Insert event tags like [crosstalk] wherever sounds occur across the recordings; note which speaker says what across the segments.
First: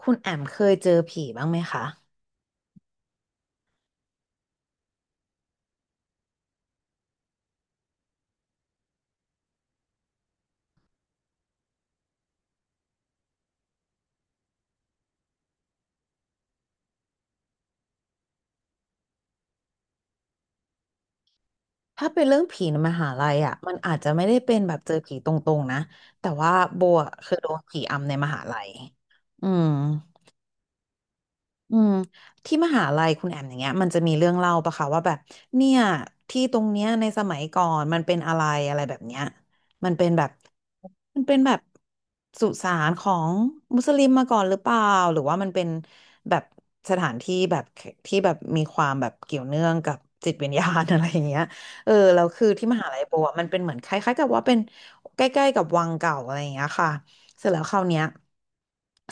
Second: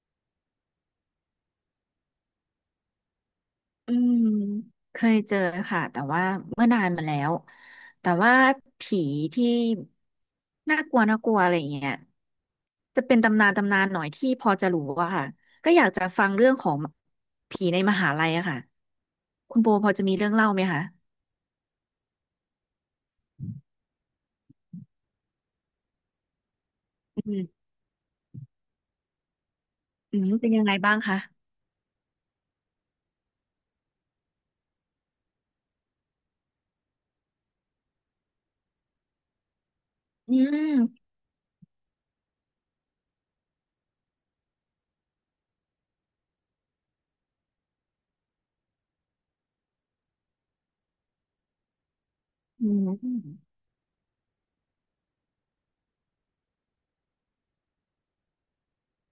Speaker 1: คุณแอมเคยเจอผีบ้างไหมคะ
Speaker 2: อืมเคยเจอค่ะแต่ว่าเมื่อนานมาแล้วแต่ว่าผีที่น่ากลัวน่ากลัวอะไรอย่างเงี้ยจะเป็นตำนานตำนานหน่อยที่พอจะรู้อะค่ะก็อยากจะฟังเรื่องของผีในมหาลัยอะค่ะคุณโบพอจะมีเรื่องเล่าไหมคะ
Speaker 1: ถ้าเป็นเรื่องผีในมหาลัยอ่ะ มันอาจจะไม่ได้เป็นแบบเจอผีตรงๆนะ แต่ว่าโบอะเค
Speaker 2: อื
Speaker 1: ยโดน
Speaker 2: ม
Speaker 1: ผีอำในมหาลัยอืม
Speaker 2: อืมเป็นยังไงบ้างคะ
Speaker 1: อืมที่มหาลัยคุณแอมอย่างเงี้ยมันจะมีเรื่องเล่าปะคะว่าแบบเนี่ยที่ตรงเนี้ยในสมัยก่อนมันเป็นอะไรอะไรแบบเนี้ยมันเป็นแบบ
Speaker 2: อืม
Speaker 1: มันเป็นแบบสุสานของมุสลิมมาก่อนหรือเปล่าหรือว่ามันเป็นแบบสถานที่แบบที่แบบมีความแบบเกี่ยวเนื่องกับจิตวิญญาณ [laughs] อะไรอย่างเงี้ย [laughs] เออแล้วคือ
Speaker 2: อื
Speaker 1: ที่มหาลัยโบอะมันเป็
Speaker 2: ม
Speaker 1: นเหมือนคล้ายๆกับว่าเป็นใกล้ๆกับวังเก่าอะไรอย่างเงี้ยค่ะ เสร็จแล้วคราวเนี้ย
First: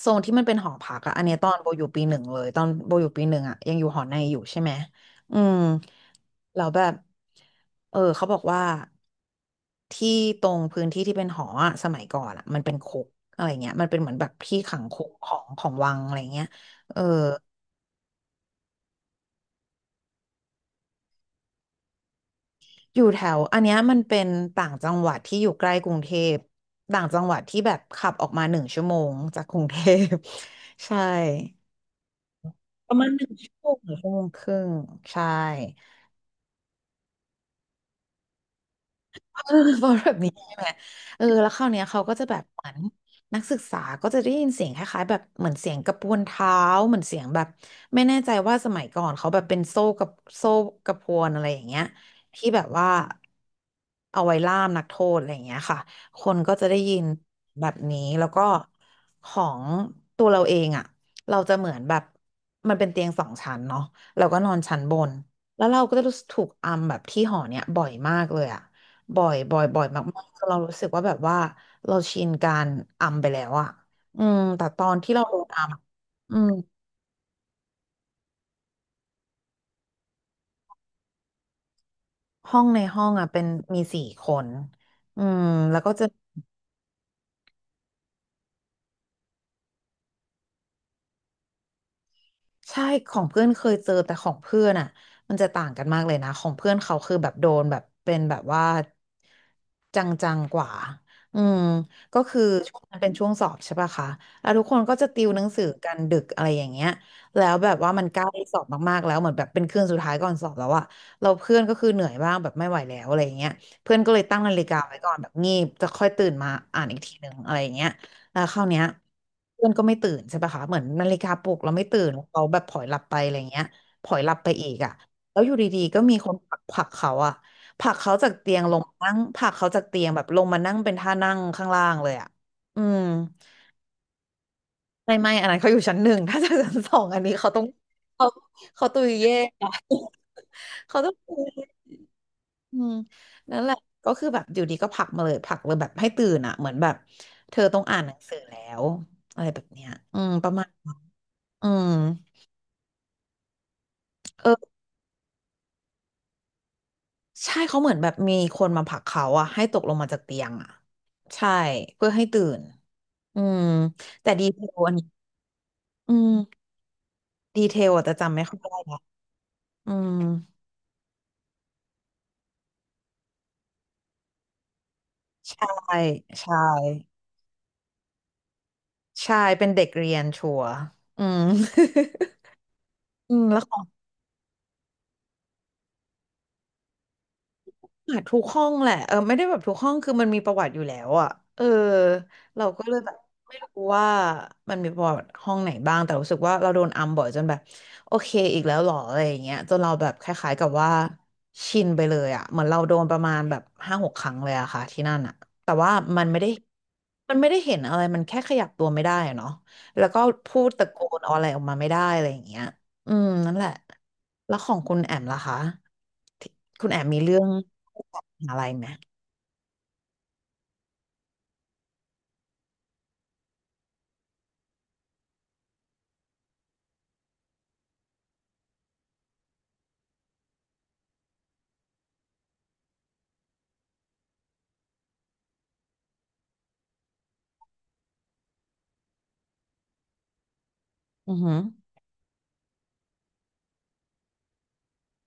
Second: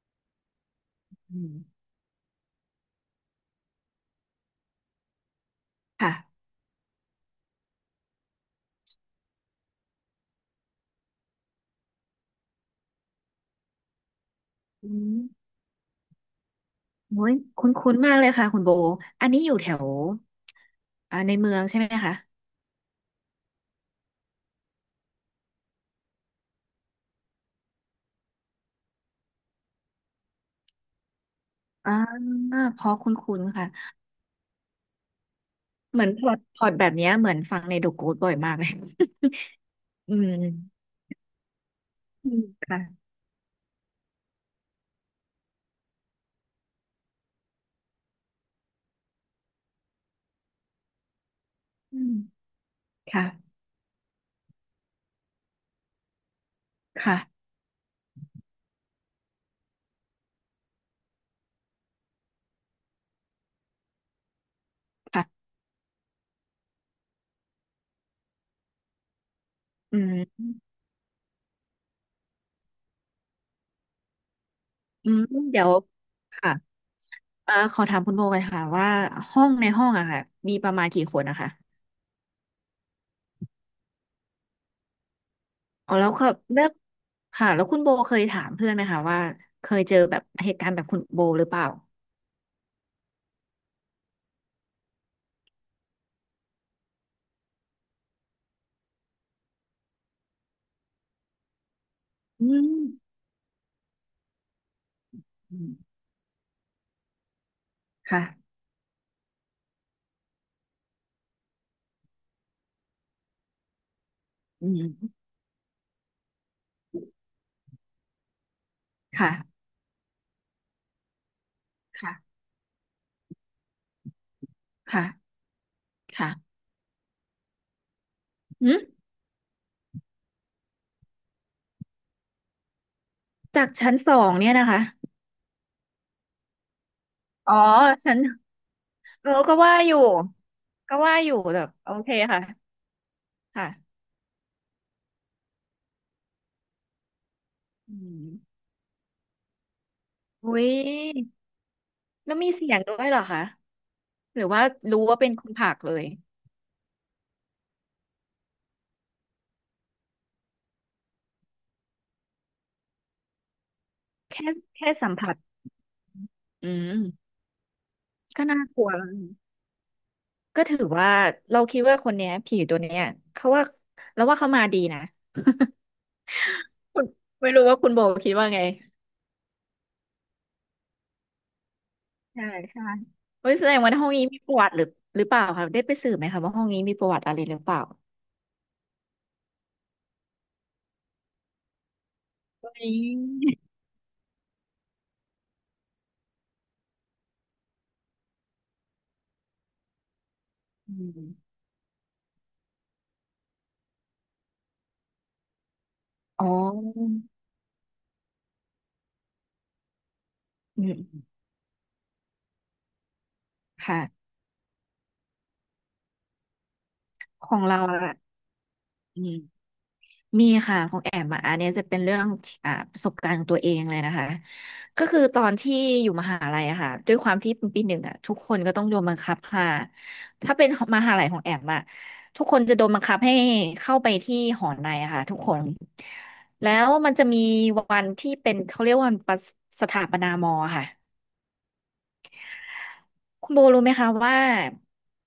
Speaker 1: โซนที่มันเป็นหอพักอะอันเนี้
Speaker 2: อื
Speaker 1: ยตอนโบ
Speaker 2: ม
Speaker 1: อยู่ปีหนึ่งเลยตอนโบอยู่ปีหนึ่งอะยังอยู่หอในอยู่ใช่ไหมอืม
Speaker 2: ค่ะ
Speaker 1: แล้วแบบเออเขาบอกว่าที่ตรงพื้นที่ที่เป็นหออะสมัยก่อนอะมันเป็นคุกอะไรเงี้ยมันเป็นเหมือนแบบที่ขัง
Speaker 2: อื
Speaker 1: คุกของ
Speaker 2: ม
Speaker 1: ของวังอะไรเงี้ยเออ
Speaker 2: โอ้ยคุ้นๆมากเลยค่ะคุณโบอันนี้อยู่แถวอ่าในเมืองใช่ไหมคะ
Speaker 1: อยู่แถวอันเนี้ยมันเป็นต่างจังหวัดที่อยู่ใกล้กรุงเทพต่างจังหวัดที่แบบขับออกมาหนึ่งชั่วโมงจากกรุงเทพ [laughs] ใช่
Speaker 2: อ่าเพ
Speaker 1: ป
Speaker 2: ราะ
Speaker 1: ระมาณหนึ่ง
Speaker 2: คุ้น
Speaker 1: ชั่ว
Speaker 2: ๆ
Speaker 1: โม
Speaker 2: ค่ะ
Speaker 1: งหรือชั่วโมงครึ่งใช่
Speaker 2: เหมือนพอร์ตแบบเนี้ยเหมือนฟังในเดอะโกสต์บ่อยมากเลย
Speaker 1: [laughs] เออเพราะแบ
Speaker 2: [laughs] อื
Speaker 1: บนี้ใช่ไหม
Speaker 2: ม
Speaker 1: เออแล้วคราวเนี้ยเขาก็จะ
Speaker 2: อื
Speaker 1: แบ
Speaker 2: ม
Speaker 1: บเหมือน
Speaker 2: ค่ะ
Speaker 1: นักศึกษาก็จะได้ยินเสียงคล้ายๆแบบเหมือนเสียงกระพวนเท้าเหมือนเสียงแบบไม่แน่ใจว่าสมัยก่อนเขาแบบเป็นโซ่กระพวนอะไรอย่างเงี้ย
Speaker 2: อืม
Speaker 1: ที่แบบว่า
Speaker 2: ค่ะ
Speaker 1: เอาไว้ล่ามนักโทษอะไรอย่างเงี้ยค่ะคนก็จะได้ยิน
Speaker 2: ค่ะ
Speaker 1: แบบนี้แล้วก็ของตัวเราเองอ่ะเราจะเหมือนแบบมันเป็นเตียง2 ชั้นเนาะเราก็นอนชั้นบน
Speaker 2: ค่ะ
Speaker 1: แล้วเราก็จะรู้สึกถูกอัมแบบที่หอเนี่ยบ่อยมากเลยอะ บ่อย บ่อย บ่อย
Speaker 2: อื
Speaker 1: มากๆจน
Speaker 2: ม
Speaker 1: เรารู้สึกว่าแบบว่าเราชินการอัมไปแล้วอะอืม แต่ตอน
Speaker 2: อื
Speaker 1: ที่
Speaker 2: ม
Speaker 1: เราโดนอั
Speaker 2: เดี๋ย
Speaker 1: ม
Speaker 2: ว
Speaker 1: อะอืม
Speaker 2: ค่ะอ่าขอถามคุณโบกันค่ะว่าห้องในห้องอะค่ะมีประมาณกี่คนนะคะ
Speaker 1: ห้องในห้องอะเป็นมี4 คน อืม แล้วก็
Speaker 2: อ๋อ
Speaker 1: จะ
Speaker 2: แล้วก็เลือกค่ะแล้วคุณโบเคยถามเพื่อนไหมคะว่าเคยเจอแบบเหตุการณ์แบบคุณโบหรือเปล่า
Speaker 1: ใช่ของเพื่อนเคยเจอแต่ของเพื่อนอ่ะมันจะต่างกันมากเลยนะของเพื่อนเขาคือแบบโดนแบบเป็นแบบว่าจังๆกว่าอืมก็คือ
Speaker 2: อืม
Speaker 1: ช่วงนั้นเป็นช่วงสอบใช่ปะคะแล้วทุกคนก็จะติวหนังสือ
Speaker 2: อื
Speaker 1: กัน
Speaker 2: ม
Speaker 1: ดึกอะไรอย่างเงี้ยแล้วแบบว่ามันใกล้ส
Speaker 2: ค่ะ
Speaker 1: อบมากๆแล้วเหมือนแบบเป็นคืนสุดท้ายก่อนสอบแล้วอะเราเพื่อนก็คือเหนื่อยบ้างแบบไม่ไหวแล้วอะไรอย่างเงี้ยเพื่อนก็เลยตั้งนาฬิ
Speaker 2: อื
Speaker 1: กา
Speaker 2: ม
Speaker 1: ไว้ก่อนแบบงีบจะค่อยตื่นมาอ่านอีกทีหนึ่งอะไรอย่างเงี้ย แล้วคราวเนี้ย
Speaker 2: ค่ะ
Speaker 1: เพื่อนก็ไม่ตื่นใช่ปะคะเหมือนนาฬิกาปลุกเราไม่ตื่น
Speaker 2: ค่ะ
Speaker 1: เขาแบบผลอยหลับไปอะไรเงี้ยผลอยหลับไปอีกอ่ะ
Speaker 2: ค่ะ
Speaker 1: แล้วอยู่ดีๆก็มีคนผลั
Speaker 2: ค่ะ
Speaker 1: กผลักเขาอ่ะผลักเขาจากเตียง
Speaker 2: อื
Speaker 1: ลงมา
Speaker 2: ม
Speaker 1: นั่งผลักเขาจากเตียงแบบลงมานั่งเป็นท่านั่งข้างล่างเลยอ่ะอืม
Speaker 2: จากชั้นสองเนี่ยนะคะ
Speaker 1: ไม่อันนั้นเขาอยู่ชั้นหนึ่งถ้าจะชั้นสองอันนี้เขา
Speaker 2: อ๋อ
Speaker 1: ต้อง
Speaker 2: ชั้น
Speaker 1: เขาเขาตุย
Speaker 2: เอ
Speaker 1: เย่
Speaker 2: อก็
Speaker 1: อะ
Speaker 2: ว่าอยู่
Speaker 1: [laughs]
Speaker 2: ก็
Speaker 1: เขาต้อง
Speaker 2: ว่าอยู่แบบโอเคค่ะ
Speaker 1: อืมนั่นแหละ
Speaker 2: ค่ะ
Speaker 1: ก็คือแบบอยู่ดีก็ผลักมาเลยผลักเลยแบบให้ตื่นอ่ะเหมือนแบบเธอต้อง
Speaker 2: อื
Speaker 1: อ่านหนังสือแล้
Speaker 2: ม
Speaker 1: วอะไรแบบเนี้ยอืมป
Speaker 2: อุ้
Speaker 1: ระมาณ
Speaker 2: ย
Speaker 1: อืม
Speaker 2: แล้วมีเสียงด้วยเหรอคะ หรือ
Speaker 1: เอ
Speaker 2: ว่า
Speaker 1: อ
Speaker 2: รู้ว่าเป็นคนผากเลย
Speaker 1: ใช่เขาเหมือนแบบมีคนมาผลักเขาอ่ะให้ตกลงมาจากเตียงอ่ะใช่เพื่อให้ตื่นอืมแต่
Speaker 2: แค่
Speaker 1: ดีเทล
Speaker 2: แค่
Speaker 1: อันนี้
Speaker 2: สัมผัส
Speaker 1: อืม
Speaker 2: อืม
Speaker 1: ดีเทลอะจจำไม่
Speaker 2: ก็
Speaker 1: ค่อย
Speaker 2: น่า
Speaker 1: ได้
Speaker 2: กลัว
Speaker 1: ละ
Speaker 2: แล้วนะ
Speaker 1: อืม
Speaker 2: ก็ถือว่าเราคิดว่าคนเนี้ยผีตัวเนี้ยเขาว่าเราว่าเขามาดีนะ
Speaker 1: ใช่ใช่
Speaker 2: [laughs] คุณไม่รู้ว่าคุณโบคิดว่าไง
Speaker 1: ใช่เป็นเด็กเรียนชัวร์อืม
Speaker 2: ใช่ใช่
Speaker 1: [laughs] อืม
Speaker 2: เฮ้ย
Speaker 1: แล้ว
Speaker 2: แสดงว่าห้องนี้มีประวัติหรือหรือเปล่าคะได้ไปสืบไหมคะว่าห้องนี้มีประวัติอะไรหรือเปล่า
Speaker 1: อ่ะทุกห้องแหละเออไม่ได้แบบทุกห้องคือมันมีประวัติอยู่แล้วอ่ะเออเราก็เล
Speaker 2: นี
Speaker 1: ยแบบไม่
Speaker 2: ่
Speaker 1: รู้ว่ามันมีประวัติห้องไหนบ้างแต่รู้สึกว่าเราโดนอัมบ่อยจนแบบโอเคอีกแล้วเหรออะไรอย่างเงี้ยจนเราแบบคล้ายๆกับว่า
Speaker 2: อืม
Speaker 1: ชินไปเลยอ่ะเหมือนเราโดนประมาณแบบ5-6 ครั้งเลยอะค่ะที่นั่นอ่ะแต่ว่ามันไม่
Speaker 2: อ๋
Speaker 1: ได้
Speaker 2: อ
Speaker 1: มันไม่ได้เห็นอะไรมันแค่ขยับตัวไม่ได้อะเนาะแล้วก็พูด
Speaker 2: อื
Speaker 1: ตะโกน
Speaker 2: ม
Speaker 1: อะไรออกมาไม่ได้อะไรอย่างเงี้ย อืมนั่นแหละ
Speaker 2: ค่ะ
Speaker 1: แล้วของคุณแอมล่ะคะที่คุณแอมมีเรื่อ
Speaker 2: ข
Speaker 1: ง
Speaker 2: องเราอะ
Speaker 1: อะไรไหม
Speaker 2: อืมมีค่ะของแอมอะอันเนี้ยจะเป็นเรื่องที่อ่าประสบการณ์ของตัวเองเลยนะคะ ก็คือตอนที่อยู่มหาลัยอะค่ะ ด้วยความที่เป็นปีหนึ่งอะทุกคนก็ต้องโดนบังคับค่ะ ถ้าเป็นมหาลัยของแอมอะทุกคนจะโดนบังคับให้เข้าไปที่หอในอะค่ะทุกคน แล้วมันจะมีวันที่เป็นเขาเรียกว่าวันประสถาปนามอค่ะ
Speaker 1: อือหือ
Speaker 2: คุณโบรู้ไหมคะว่า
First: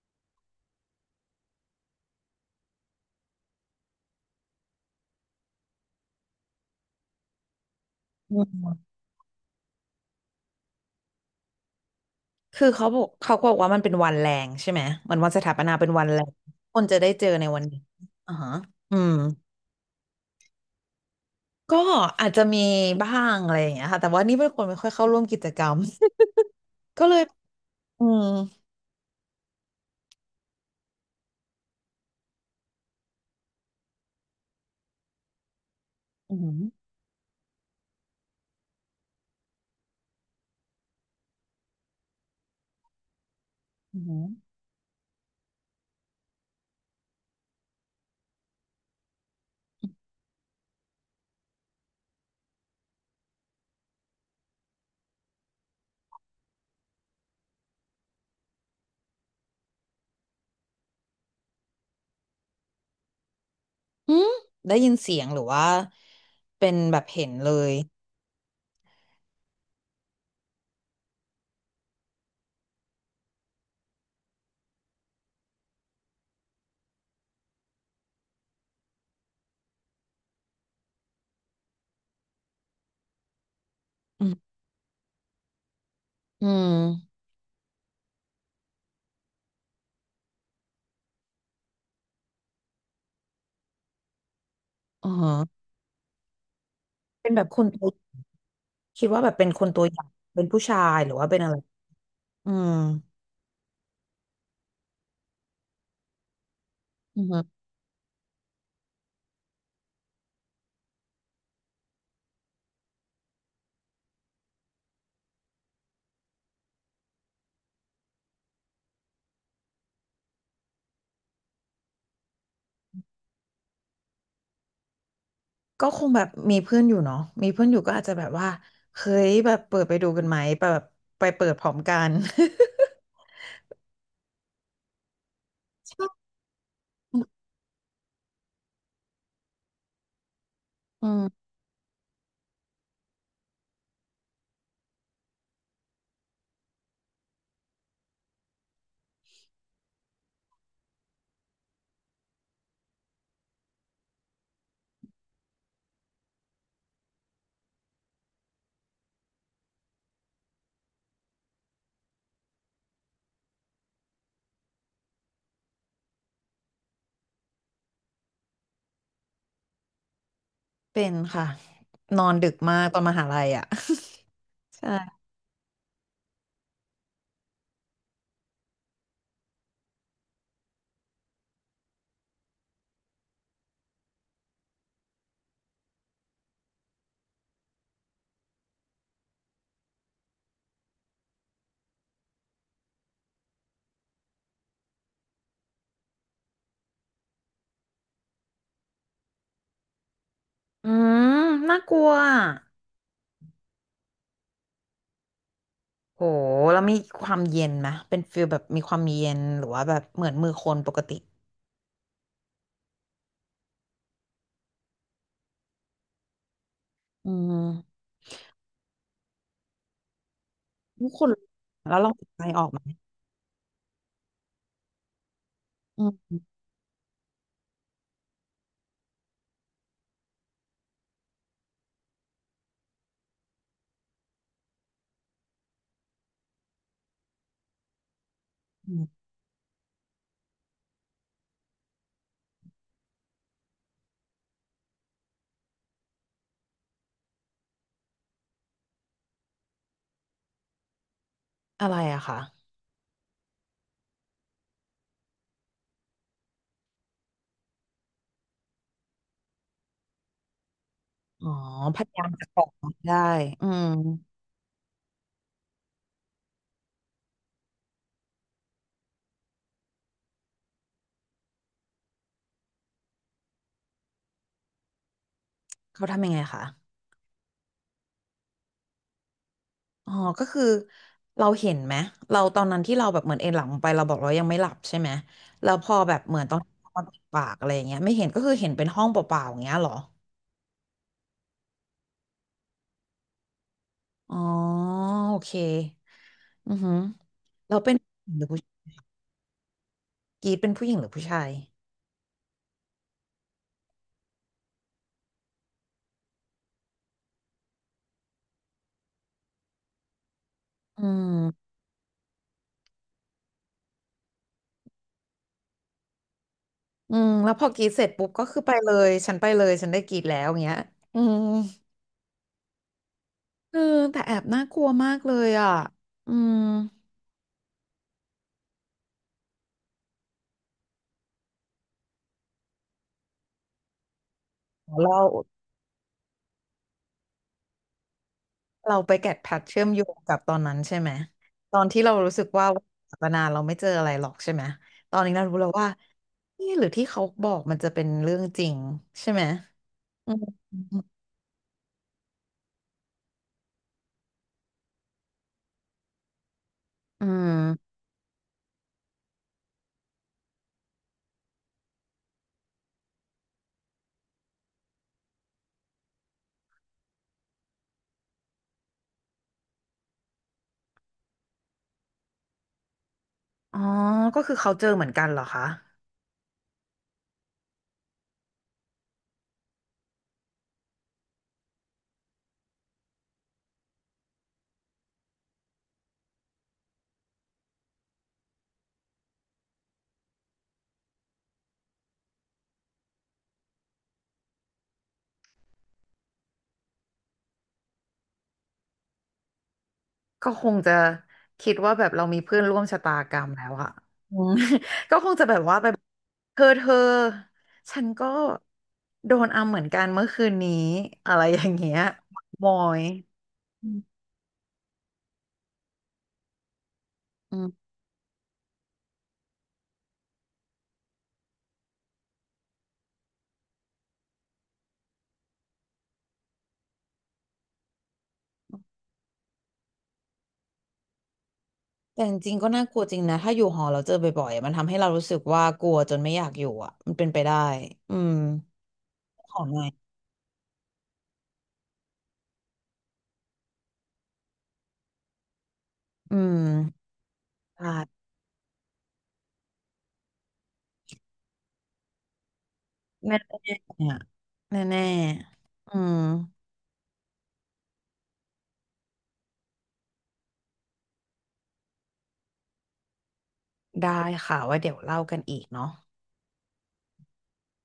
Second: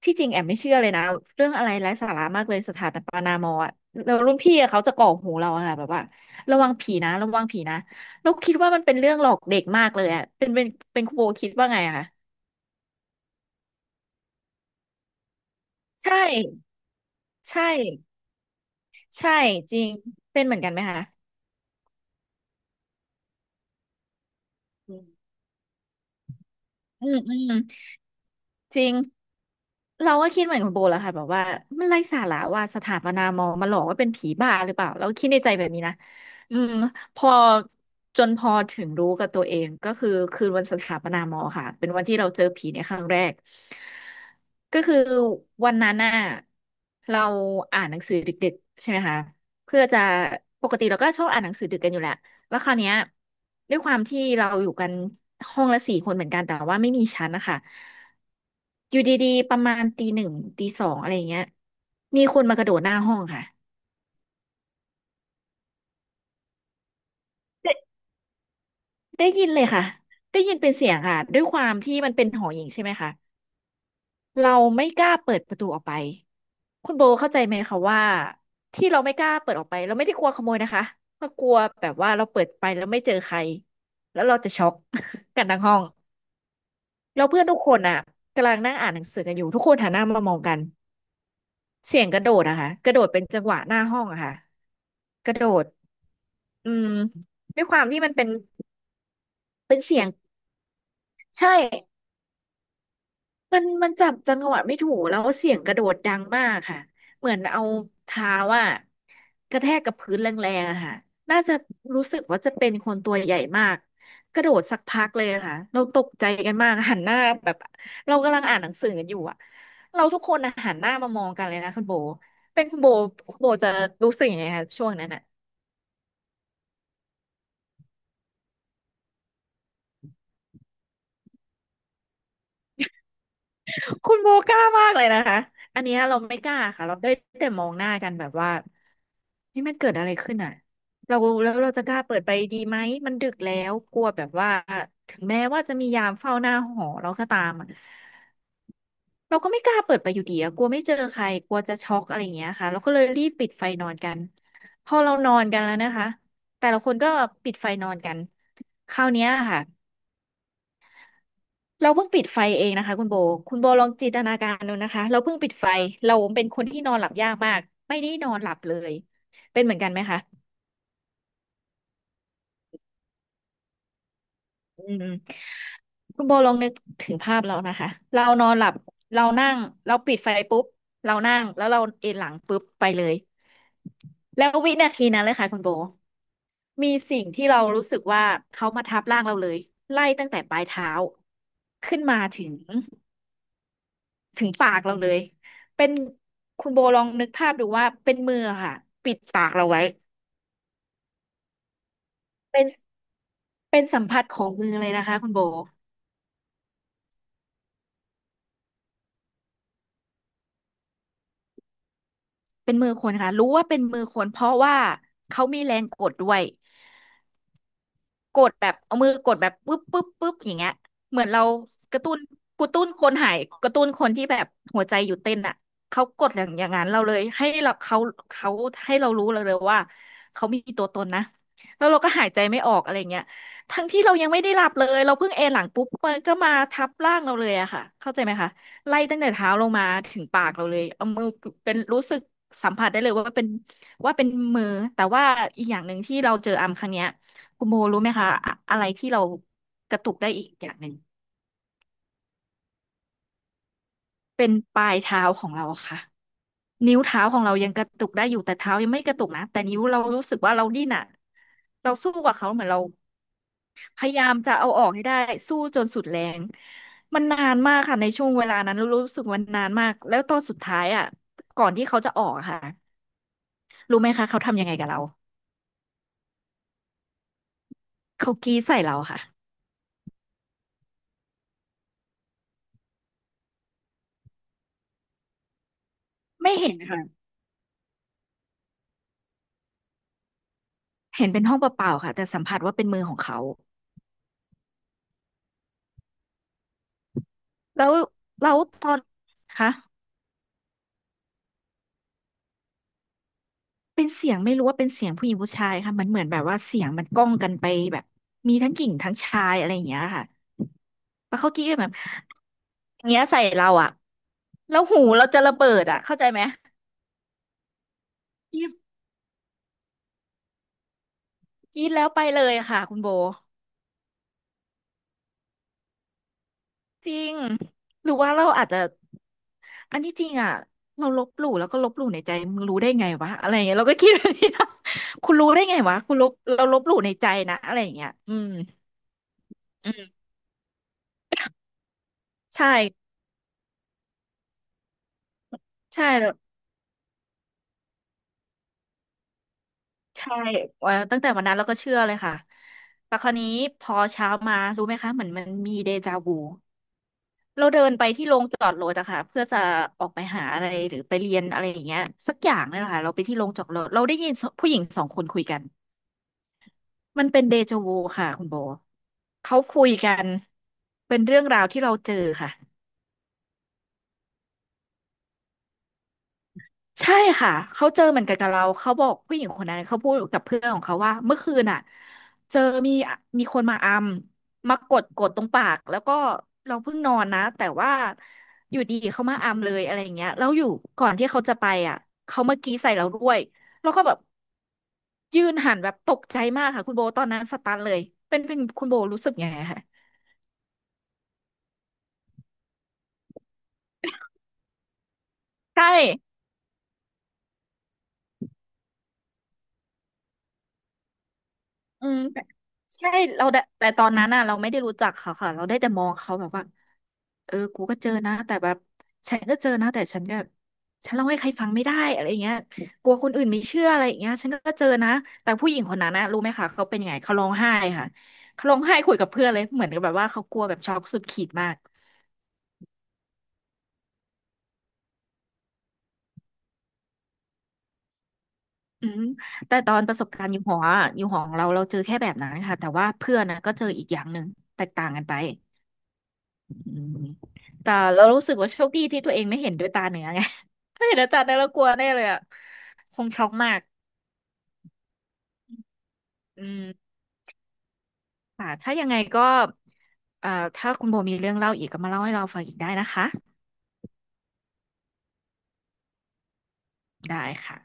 Speaker 2: ที่จริงแอมไม่เชื่อเลยนะเรื่องอะไรไร้สาระมากเลยสถานปานามออะแล้วรุ่นพี่อะเขาจะก่อหูเราอะค่ะแบบว่าระวังผีนะระวังผีนะเรา
Speaker 1: อืม
Speaker 2: คิดว่ามันเป็นเรื่องหลอกเด็กมากเลยอะเป็นคุณโบคิดว่าไงอะคะ
Speaker 1: คือเขาบอกเขาบอกว่ามันเป็นวันแรงใช่ไหมมันวันสถาปนาเป็นวัน
Speaker 2: ใช่
Speaker 1: แรงคนจะได้เจอในวั
Speaker 2: ใช่
Speaker 1: นนี้อ่าฮะอืม
Speaker 2: ใช่จริงเป็นเหมือนกันไหมคะ
Speaker 1: ก็อาจจะมีบ้างอะไรอย่างเงี้ยค่ะแต่ว่านี่เป็นคนไม่ค่อย
Speaker 2: อื
Speaker 1: เข้าร่วมกิจกรรม [laughs]
Speaker 2: ม
Speaker 1: ก็
Speaker 2: อื
Speaker 1: เลย
Speaker 2: ม
Speaker 1: อืม
Speaker 2: จริงเราก็คิดเหมือนคุณโบแหละค่ะแบบว่ามันไร้สาระว่าสถาปนามอมาหลอกว่าเป็นผีบ้าหรือเปล่าเราคิดในใจแบบนี้นะ
Speaker 1: อื
Speaker 2: อื
Speaker 1: ม
Speaker 2: มพอจนพอถึงรู้กับตัวเองก็คือคืนวันสถาปนามอค่ะเป็นวันที่เราเจอผีในครั้งแรก
Speaker 1: อืม
Speaker 2: ก็คือวันนั้นน่ะเราอ่านหนังสือดึกๆใช่ไหมคะเพื่อจะปกติเราก็ชอบอ่านหนังสือดึกกันอยู่แหละ แล้วคราวเนี้ยด้วยความที่เราอยู่กันห้องละสี่คนเหมือนกันแต่ว่าไม่มีชั้นนะคะอยู่ดีๆประมาณตีหนึ่งตีสองอะไรอย่างเงี้ยมีคนมากระโดดหน้าห้องค่ะ
Speaker 1: อืมได้ยินเสียงหรือว่าเป็นแบบเห็นเลย
Speaker 2: ได้ได้ยินเลยค่ะได้ยินเป็นเสียงค่ะด้วยความที่มันเป็นหอหญิงใช่ไหมคะเราไม่กล้าเปิดประตูออกไปคุณโบเข้าใจไหมคะว่าที่เราไม่กล้าเปิดออกไปเราไม่ได้กลัวขโมยนะคะเรากลัวแบบว่าเราเปิดไปแล้วไม่เจอใครแล้
Speaker 1: อื
Speaker 2: วเราจะ
Speaker 1: ม
Speaker 2: ช็อก [laughs] กันทั้งห้อง
Speaker 1: อืม
Speaker 2: แล้วเพื่อนทุกคนอ่ะกำลังนั่งอ่านหนังสือกันอยู่ทุกคนหันหน้ามามองกันเสียงกระโดดอะค่ะกระโดดเป็นจังหวะหน้าห้องอะค่ะ
Speaker 1: อ๋อ
Speaker 2: กระโดดอืม
Speaker 1: เป็นแบบ
Speaker 2: ด้
Speaker 1: คุ
Speaker 2: วย
Speaker 1: ณ
Speaker 2: ความที่มันเป็น
Speaker 1: คิดว่าแบบเป็นคน
Speaker 2: เป็น
Speaker 1: ตัวอ
Speaker 2: เสี
Speaker 1: ย่า
Speaker 2: ย
Speaker 1: ง
Speaker 2: ง
Speaker 1: เป็นผู้ชายหรือว่าเป็น
Speaker 2: ใช่
Speaker 1: อะไรอืม
Speaker 2: มันจับจังหวะไม่ถูกแล้วเสียงกระโดดดังมากค่ะ
Speaker 1: อือ
Speaker 2: เหมือ
Speaker 1: ฮึ
Speaker 2: นเอาเท้าอ่ะกระแทกกับพื้นแรงๆอะค่ะน่าจะรู้สึกว่าจะเป็นคนตัวใหญ่มากกระโดดสักพักเลยอะค่ะเราตกใจกันมากหันหน้าแบบเรากำลังอ่านหนังสือกันอยู่อ่ะเราทุกคนอะหันหน้ามามองกันเลยนะคุณโบเป็นคุณโบคุณโบจะรู้สึกยังไงคะช่วงนั้นอ่ะ
Speaker 1: ก็คงแบบมีเพื่อนอยู่เนาะมีเพื่อนอยู่ก็อาจจะแบบว่าเฮ้ยแบบเปิดไปดูกันไหมแบบไปเปิดพร้อมกัน
Speaker 2: คุณโบกล้ามากเลยนะคะอันเนี้ยเราไม่กล้าค่ะเราได้
Speaker 1: [laughs]
Speaker 2: แต่มองหน้ากันแบบว่า นี่มันเกิดอะไรขึ้นอ่ะ
Speaker 1: อื
Speaker 2: เรา
Speaker 1: ม
Speaker 2: แล้วเราจะกล้าเปิดไปดีไหมมันดึกแล้วกลัวแบบว่าถึงแม้ว่าจะมียามเฝ้าหน้าหอเราก็ตามอะเราก็ไม่กล้าเปิดไปอยู่ดีอะกลัวไม่เจอใครกลัวจะช็อกอะไรอย่างเงี้ยค่ะเราก็เลยรีบปิดไฟนอนกันพอเรานอนกันแล้วนะคะแต่ละคนก็ปิดไฟนอนกันคราวเนี้ยค่ะเราเพิ่งปิดไฟเองนะคะคุณโบคุณโบลองจินตนาการดูนะคะเราเพิ่งปิดไฟเราเป็นคนที่นอนหลับยากมากไม่ได้นอนหลับเลยเป็นเหมือนกันไหมคะ
Speaker 1: เป็นค่ะนอนดึกมากตอนมหาลัยอ่ะ [laughs]
Speaker 2: อืม
Speaker 1: ใช่
Speaker 2: คุณโบลองนึกถึงภาพเรานะคะเรานอนหลับเรานั่งเราปิดไฟปุ๊บเรานั่งแล้วเราเอนหลังปุ๊บไปเลยแล้ววินาทีนั้นเลยค่ะคุณโบมีสิ่งที่เรารู้สึกว่าเขามาทับร่างเราเลยไล่ตั้งแต่ปลายเท้าขึ้นมาถึงปากเราเลยเป็นคุณโบลองนึกภาพดูว่าเป็นมือค่ะปิดปากเราไว้
Speaker 1: อืมน่ากลัวอะ
Speaker 2: เป็นสัมผัสของมือเลยนะคะคุณโบ
Speaker 1: โหแล้วมีความเย็นไหมเป็นฟิลแบบมีความเย็นหรือว่าแบบเหมือนมือคนปกติ
Speaker 2: เป็นมือคนค่ะรู้ว่าเป็นมือคนเพราะว่าเขามีแรงกดด้วย
Speaker 1: อืม
Speaker 2: กดแบบเอามือกดแบบปึ๊บปึ๊บปึ๊บอย่างเงี้ย
Speaker 1: ทุก
Speaker 2: เห
Speaker 1: ค
Speaker 2: มือน
Speaker 1: น
Speaker 2: เรา
Speaker 1: แล้
Speaker 2: ก
Speaker 1: ว
Speaker 2: ระ
Speaker 1: ลอ
Speaker 2: ตุ้
Speaker 1: ง
Speaker 2: น
Speaker 1: ใจออกไหม
Speaker 2: คนหายกระตุ้นคนที่แบบหัวใจหยุดเต้นอ่ะเขากด
Speaker 1: อื
Speaker 2: อ
Speaker 1: ม
Speaker 2: ย่างนั้นเราเลยให้เราเขาเขาให้เรารู้เเลยว่าเขามีตัวตนนะแล้วเราก็หายใจไม่ออกอะไรเงี้ยทั้งที่เรายังไม่ได้หลับเลยเราเพิ่งเอนหลังปุ๊บมันก็มาทับร่างเราเลยอะค่ะเข้าใจไหมคะ
Speaker 1: อื
Speaker 2: ไล่ตั้ง
Speaker 1: ม
Speaker 2: แต่เท้าลงมาถึงปากเราเลยเอามือเป็นรู้สึกสัมผัสได้เลยว่าเป็นว่าเป็นมือแต่ว่าอีกอย่างหนึ่งที่เราเจออัมครั้งเนี้ย คุณโมรู้ไหมคะอะไรที่เรากระตุกได้อีกอย่างหนึ่ง
Speaker 1: อะไรอะคะ
Speaker 2: เป็นปลายเท้าของเราค่ะนิ้วเท้าของเรายังกระตุกได้อยู่แต่เท้ายังไม่กระตุกนะแต่นิ้วเรารู้สึกว่าเราดิ้นอะ
Speaker 1: อ๋อ
Speaker 2: เรา
Speaker 1: พยา
Speaker 2: สู้
Speaker 1: ยาม
Speaker 2: กับ
Speaker 1: จะ
Speaker 2: เขา
Speaker 1: บ
Speaker 2: เห
Speaker 1: อ
Speaker 2: มือน
Speaker 1: ก
Speaker 2: เรา
Speaker 1: ได้อืม
Speaker 2: พยายามจะเอาออกให้ได้สู้จนสุดแรงมันนานมากค่ะในช่วงเวลานั้นรู้สึกมันนานมากแล้วตอนสุดท้ายอะก่อนที่เขาจะออกอะค่ะรู้ไหมคะเขาทำยังไงกับเรา
Speaker 1: เขาทำยังไงคะ
Speaker 2: เขากรีดใส่เราค่ะ
Speaker 1: อ๋อก็คือเราเห็นไหมเราตอนนั้นที่เราแบบเหมือนเอนหลังลงไปเราบอกเรายังไม่หลับใช่ไหมแล้วพอแบบเหมือน
Speaker 2: ไม่
Speaker 1: ตอน
Speaker 2: เห็น
Speaker 1: นอ
Speaker 2: ค่ะ
Speaker 1: นปากอะไรอย่างเงี้ยไม่เห็นก็คือเห็นเป็นห้องเปล่าๆอย่างเงี้ยเหรอ
Speaker 2: เห็นเป็นห้องเปล่าๆค่ะแต่สัมผัสว่าเป็นมือของเขา
Speaker 1: อ๋อโอเคอือหือเรา
Speaker 2: แล้
Speaker 1: เป็
Speaker 2: ว
Speaker 1: นผู้หญิงหรือผู้
Speaker 2: ตอนคะ
Speaker 1: กรีดเป็นผู้หญิงหรือผู้ชาย
Speaker 2: เป็นเสียงไม่รู้ว่าเป็นเสียงผู้หญิงผู้ชายค่ะมันเหมือนแบบว่าเสียงมันก้องกันไปแบบมีทั้งหญิงทั้งชายอะไรอย่างเงี้ยค่ะ
Speaker 1: อื
Speaker 2: แล้วเขากรี้
Speaker 1: ม
Speaker 2: กแบบอย่างเงี้ยใส่เราอ่ะแล้วหูเราจะระเบิดอ่ะเข้าใจไหม
Speaker 1: อืมแล้วพอกรีดเสร็จปุ๊บก็
Speaker 2: ก
Speaker 1: คือ
Speaker 2: รี
Speaker 1: ไป
Speaker 2: ด
Speaker 1: เลยฉันไปเลยฉันได้กรีดแล้วอย่างเงี้ยอืม
Speaker 2: แล้วไปเลยค่ะคุณโบ
Speaker 1: เออแต่แอบน่ากลัวมากเลยอ่ะอืม
Speaker 2: จริงหรือว่าเราอาจจะอันที่จริงอ่ะเราลบหลู่แล้วก็ลบหลู่ในใจมึงรู้ได้ไงวะอะไรอย่างเงี้ยเราก็คิดแบบนี้นะ
Speaker 1: เรา
Speaker 2: คุณรู้ได้ไงวะคุณลบเราลบหลู่ในใจนะอะไรอย่างเงี้ยอืม
Speaker 1: เราไปแกะแพทเชื่อม
Speaker 2: อื
Speaker 1: โย
Speaker 2: ม
Speaker 1: งกับตอนนั้นใช่ไหมตอนที่เรารู้สึกว่า
Speaker 2: ใช่
Speaker 1: ศาสนาเราไม่เจออะไรหรอกใช่ไหมตอนนี้เรารู้แล้วว่า
Speaker 2: ใช่
Speaker 1: นี่หรือที่เขาบอกมันจะเป็นเรื่องจริงใช่ไหมอื
Speaker 2: ใช่
Speaker 1: ม
Speaker 2: ตั้งแต่วันนั้นเราก็เชื่อเลยค่ะ แต่คราวนี้พอเช้ามารู้ไหมคะเหมือนมันมีเดจาวู
Speaker 1: อื
Speaker 2: เราเดิน
Speaker 1: ม
Speaker 2: ไปที่โรงจอดรถอะค่ะเพื่อจะออกไปหาอะไรหรือไปเรียนอะไรอย่างเงี้ยสักอย่างนี่แหละค่ะเราไปที่โรงจอดรถเราได้ยินผู้หญิงสองคนคุยกันมันเป็นเดจาวูค่ะคุณโบเขาคุยกันเป็นเรื่องราวที่เราเจอค่ะ
Speaker 1: อ๋อก็คือเขาเจอเหมือนกันเหรอคะ
Speaker 2: ใช่ค่ะเขาเจอเหมือนกันกับเราเขาบอกผู้หญิงคนนั้นเขาพูดกับเพื่อนของเขาว่าเมื่อคืนอ่ะเจอมีคนมาอัมมากดตรงปากแล้วก็เราเพิ่งนอนนะแต่ว่าอยู่ดีเขามาอัมเลยอะไรอย่างเงี้ยแล้วอยู่ก่อนที่เขาจะไปอ่ะเขามากรี้ใส่เราด้วยแล้วก็แบบยืนหันแบบตกใจมากค่ะคุณโบตอนนั้นสตันเลยเป็นคุณโบรู้สึกยังไงคะ
Speaker 1: ก็คงจะคิดว่าแบบเรามีเพื่อนร่วมชะตากรรมแล้วอะอืม [laughs] ก็คงจะแบบว่า
Speaker 2: ใช
Speaker 1: ไป
Speaker 2: ่
Speaker 1: เธอฉันก็โดนอำเหมือนกันเมื่อคืนนี้อะไรอย่างเงี้ย
Speaker 2: อืมแต่
Speaker 1: มอย
Speaker 2: ใช่เราได้แต่ตอนนั้นน่ะเราไม่ได้รู้จักเขาค่ะเราได้แต่มองเขาแบบว่าเอ
Speaker 1: อื
Speaker 2: อกู
Speaker 1: ม
Speaker 2: ก็เจอนะแต่แบบฉันก็เจอนะแต่ฉันก็ฉันเล่าให้ใครฟังไม่ได้อะไรอย่างเงี้ยกลัวคนอื่นไม่เชื่ออะไรอย่างเงี้ยฉันก็เจอนะแต่ผู้หญิงคนนั้นนะรู้ไหมคะเขาเป็นยังไงเขาร้องไห้ค่ะเขาร้องไห้คุยกับเพื่อนเลยเหมือนกับแบบว่าเขากลัวแบบช็อกสุดขีดมาก
Speaker 1: แต่จริงๆก็น่ากลัวจริงนะถ้าอยู่หอเราเจอบ่อยๆอะมันทำให้เรารู้สึกว่ากลัวจนไม่อยากอยู่อ่ะมันเป็นไปได้อืม
Speaker 2: อืม
Speaker 1: ขอห
Speaker 2: แต่
Speaker 1: น่อย
Speaker 2: ตอนประสบการณ์อยู่หออะอยู่หอของเราเราเจอแค่แบบนั้นค่ะแต่ว่าเพื่อนนะก็เจออีกอย่างหนึ่งแตกต่างกันไป
Speaker 1: อื
Speaker 2: อื
Speaker 1: ม
Speaker 2: มแต่
Speaker 1: ได้
Speaker 2: เรารู้สึกว่าโชคดีที่ตัวเองไม่เห็นด้วยตาเนื้อไง [laughs] ถ้าเห็นด้วยตาเนื้อเรากลัวแน่เลยอ่ะคง
Speaker 1: แน่
Speaker 2: ช็อก
Speaker 1: ๆเน
Speaker 2: มาก
Speaker 1: ี่ยแน่ๆอืม
Speaker 2: อืมค่ะถ้ายังไงก็เอ่อถ้าคุณโบมีเรื่องเล่าอีกก็มาเล่าให้เราฟังอีกได้นะคะ
Speaker 1: ได้ค่ะไว่าเดี๋ยวเล่ากันอีกเนาะ
Speaker 2: ได้ค่ะ